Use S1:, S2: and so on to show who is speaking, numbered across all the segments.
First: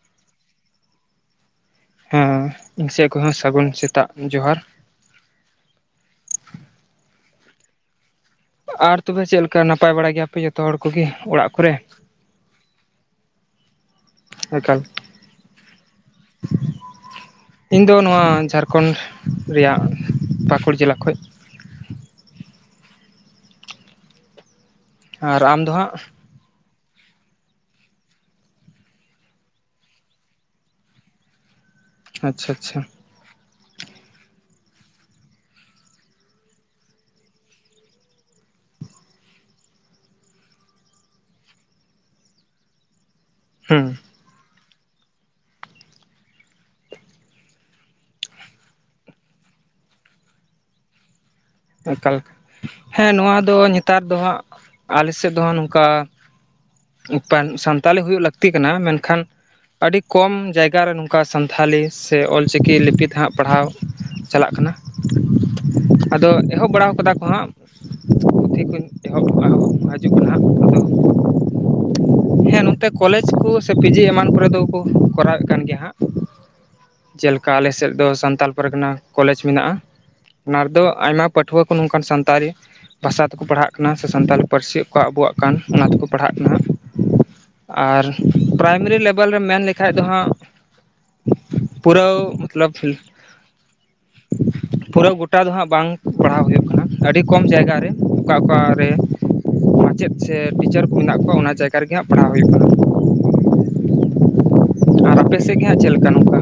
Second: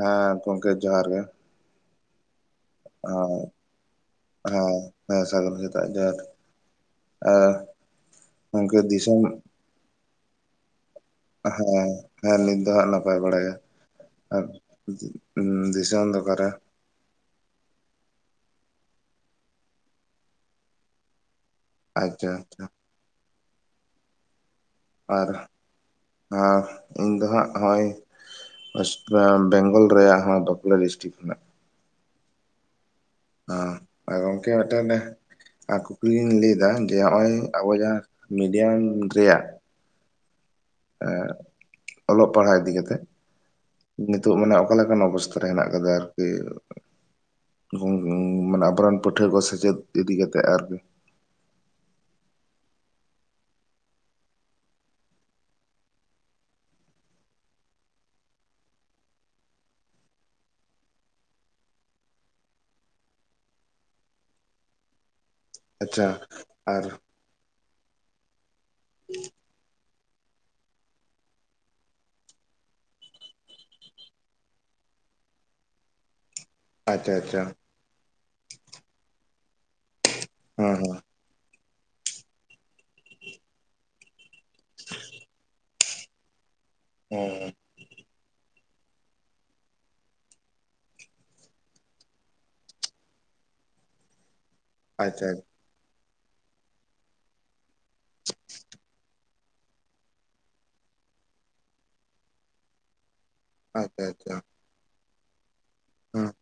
S1: ᱦᱮᱸ ᱜᱚᱝᱠᱮ ᱡᱚᱦᱟᱨ ᱜᱮ
S2: ᱦᱮᱸ ᱤᱧ ᱥᱮᱫ ᱠᱷᱚᱡ ᱦᱚᱸ
S1: ᱦᱮᱸ
S2: ᱥᱟᱹᱜᱩᱱ ᱥᱮᱛᱟᱜ ᱡᱚᱦᱟᱨ
S1: ᱦᱮᱸ ᱦᱮᱸ ᱥᱟᱜᱩᱱ ᱥᱮᱛᱟᱜ ᱡᱚᱦᱟᱨ ᱟᱨ ᱜᱚᱝᱠᱮ
S2: ᱟᱨ
S1: ᱫᱤᱥᱚᱢ
S2: ᱛᱚᱵᱮ ᱪᱮᱫ ᱞᱮᱠᱟ ᱱᱟᱯᱟᱭ ᱵᱟᱲᱟ ᱜᱮᱭᱟᱯᱮ ᱡᱚᱛᱚ ᱦᱚᱲ ᱠᱚᱜᱮ ᱚᱲᱟᱜ ᱠᱚᱨᱮ
S1: ᱦᱮᱸ ᱦᱮᱸ ᱱᱤᱛ ᱫᱚ ᱦᱟᱸᱜ ᱱᱟᱯᱟᱭ ᱵᱟᱲᱟ ᱜᱮ᱾ ᱟᱫ
S2: ᱮᱠᱟᱞ
S1: ᱩᱸᱻ ᱫᱤ ᱫᱤᱥᱚᱢ‌ ᱫᱚ ᱚᱠᱟ ᱨᱮ?
S2: ᱤᱧ ᱫᱚ ᱱᱚᱣᱟ ᱡᱷᱟᱲᱠᱷᱚᱸᱰ ᱨᱮᱭᱟᱜ ᱯᱟᱠᱩᱲ ᱡᱮᱞᱟ ᱠᱷᱚᱱ
S1: ᱟᱪᱪᱷᱟ ᱟᱪᱪᱷᱟ
S2: ᱟᱨ ᱟᱢ ᱫᱚ ᱦᱟᱸᱜ
S1: ᱟᱨ ᱤᱧ ᱫᱚ ᱦᱟᱸᱜ ᱱᱚᱜ-ᱚᱭ ᱵᱮᱝᱜᱚᱞ ᱨᱮᱭᱟᱜ ᱦᱚᱸ ᱵᱟᱸᱠᱩᱲᱟ ᱰᱤᱥᱴᱤᱠ ᱠᱷᱚᱱᱟᱜ
S2: ᱟᱪᱪᱷᱟ ᱟᱪᱪᱷᱟ
S1: ᱟᱜ ᱟ ᱜᱚᱢᱠᱮ ᱢᱤᱫᱴᱮᱱ ᱟᱨ ᱠᱩᱠᱞᱤ ᱞᱤᱧ ᱞᱟᱹᱭ ᱫᱟ ᱡᱮ ᱱᱚᱜ-ᱚᱭ ᱟᱵᱚ ᱡᱟᱦᱟᱸ ᱢᱤᱰᱤᱭᱟᱢ ᱨᱮᱭᱟᱜ ᱮ ᱚᱞᱚᱜ ᱯᱟᱲᱦᱟᱜ ᱤᱫᱤ ᱠᱟᱛᱮᱜ
S2: ᱦᱩᱸ
S1: ᱱᱤᱛᱚᱜ ᱢᱟᱱᱮ ᱚᱠᱟᱞᱮᱠᱟᱱ ᱚᱵᱚᱥᱛᱟ ᱦᱮᱱᱟᱜ ᱟᱠᱟᱫᱟ ᱟᱨᱠᱤ ᱢᱟᱱᱮ ᱟᱵᱚᱨᱮᱱ ᱯᱟᱹᱴᱷᱩᱣᱟᱹ ᱠᱚ ᱥᱮᱪᱮᱫ ᱤᱫᱤ ᱠᱟᱛᱮᱜ ᱟᱨᱠᱤ
S2: ᱮᱠᱟᱞ ᱦᱮᱸ ᱱᱚᱣᱟ ᱫᱚ ᱱᱮᱛᱟᱨ ᱫᱚ ᱦᱟᱸᱜ ᱟᱞᱮ ᱥᱮᱫ ᱫᱚ ᱦᱟᱸᱜ ᱱᱚᱝᱠᱟ ᱥᱟᱱᱛᱟᱲᱤ ᱦᱩᱭᱩᱜ ᱞᱟᱹᱠᱛᱤ ᱠᱟᱱᱟ ᱢᱮᱱᱠᱷᱟᱱ ᱟᱹᱰᱤ ᱠᱚᱢ ᱡᱟᱭᱜᱟ ᱨᱮ ᱱᱚᱝᱠᱟ ᱥᱟᱱᱛᱷᱟᱞᱤ ᱥᱮ ᱚᱞᱪᱤᱠᱤ ᱞᱤᱯᱤ ᱛᱮ ᱦᱟᱸᱜ ᱯᱟᱲᱦᱟᱣ ᱪᱟᱞᱟᱜ ᱠᱟᱱᱟ
S1: ᱟᱪᱪᱷᱟ
S2: ᱟᱫᱚ ᱮᱦᱚᱵ
S1: ᱟᱨ
S2: ᱵᱟᱲᱟ ᱟᱠᱟᱫᱟ ᱠᱚ ᱦᱟᱸᱜ ᱯᱩᱛᱷᱤ ᱠᱚ ᱮᱦᱚᱵ ᱦᱤᱡᱩᱜ ᱠᱟᱱᱟ ᱦᱟᱸᱜ ᱟᱫᱚ
S1: [unintelligible]
S2: ᱦᱮᱸ ᱱᱚᱛᱮ ᱠᱚᱞᱮᱡᱽ ᱠᱚ ᱥᱮ ᱯᱤᱡᱤ ᱮᱢᱟᱱ ᱠᱚᱨᱮ ᱫᱚ ᱠᱚ ᱠᱚᱨᱟᱣ ᱮᱫ ᱠᱟᱱ ᱜᱮᱭᱟ ᱦᱟᱸᱜ
S1: ᱟᱪᱪᱷᱟ ᱟᱪᱪᱷᱟ
S2: ᱡᱮᱞᱮᱠᱟ ᱟᱞᱮ ᱥᱮᱫ ᱫᱚ ᱥᱟᱱᱛᱟᱞ ᱯᱚᱨᱜᱟᱱᱟ ᱠᱚᱞᱮᱡᱽ ᱢᱮᱱᱟᱜᱼᱟ ᱚᱱᱟ
S1: ᱦᱮᱸ
S2: ᱨᱮᱫᱚ
S1: ᱦᱮᱸ
S2: ᱟᱭᱢᱟ ᱯᱟᱹᱴᱷᱩᱣᱟᱹ ᱠᱚ ᱱᱚᱝᱠᱟᱱ ᱥᱟᱱᱛᱟᱲᱤ ᱵᱷᱟᱥᱟ ᱛᱮᱠᱚ ᱯᱟᱲᱦᱟᱜ ᱠᱟᱱᱟ ᱥᱮ ᱥᱟᱱᱛᱟᱲᱤ ᱯᱟᱹᱨᱥᱤ ᱚᱠᱚ ᱟᱵᱚᱣ-ᱟᱜ ᱠᱟᱱ ᱚᱱᱟ ᱛᱮᱠᱚ ᱯᱟᱲᱦᱟᱜ ᱠᱟᱱᱟ
S1: ᱦᱮᱸ
S2: ᱟᱨ ᱯᱨᱟᱭᱢᱟᱨᱤ ᱞᱮᱵᱮᱞ ᱨᱮᱢ ᱢᱮᱱ ᱞᱮᱠᱷᱟᱡ ᱫᱚ ᱦᱟᱸᱜ ᱯᱩᱨᱟᱹ ᱢᱚᱛᱞᱚᱵ ᱯᱩᱨᱟᱹᱣ
S1: ᱟᱪᱪᱷᱟ
S2: ᱜᱚᱴᱟ ᱫᱚ ᱦᱟᱸᱜ ᱵᱟᱝ ᱯᱟᱲᱦᱟᱣ ᱦᱩᱭᱩᱜ ᱠᱟᱱᱟ ᱟᱹᱰᱤ ᱠᱚᱢ ᱡᱟᱭᱜᱟ ᱨᱮ ᱚᱠᱟ ᱚᱠᱟ ᱨᱮ ᱢᱟᱪᱮᱫ ᱥᱮ ᱴᱤᱪᱟᱨ ᱠᱚ ᱢᱮᱱᱟᱜ ᱠᱚᱣᱟ ᱚᱱᱟ ᱡᱟᱭᱜᱟ ᱨᱮᱜᱮ ᱦᱟᱸᱜ ᱯᱟᱲᱦᱟᱣ ᱦᱩᱭᱩᱜ ᱠᱟᱱᱟ
S1: ᱟᱪᱪᱷᱟ ᱟᱪᱪᱷᱟ
S2: ᱟᱨ ᱟᱯᱮ ᱥᱮᱫ ᱜᱮ ᱦᱟᱸᱜ ᱪᱮᱫ ᱞᱮᱠᱟ
S1: ᱦᱮᱸ
S2: ᱱᱚᱝᱠᱟ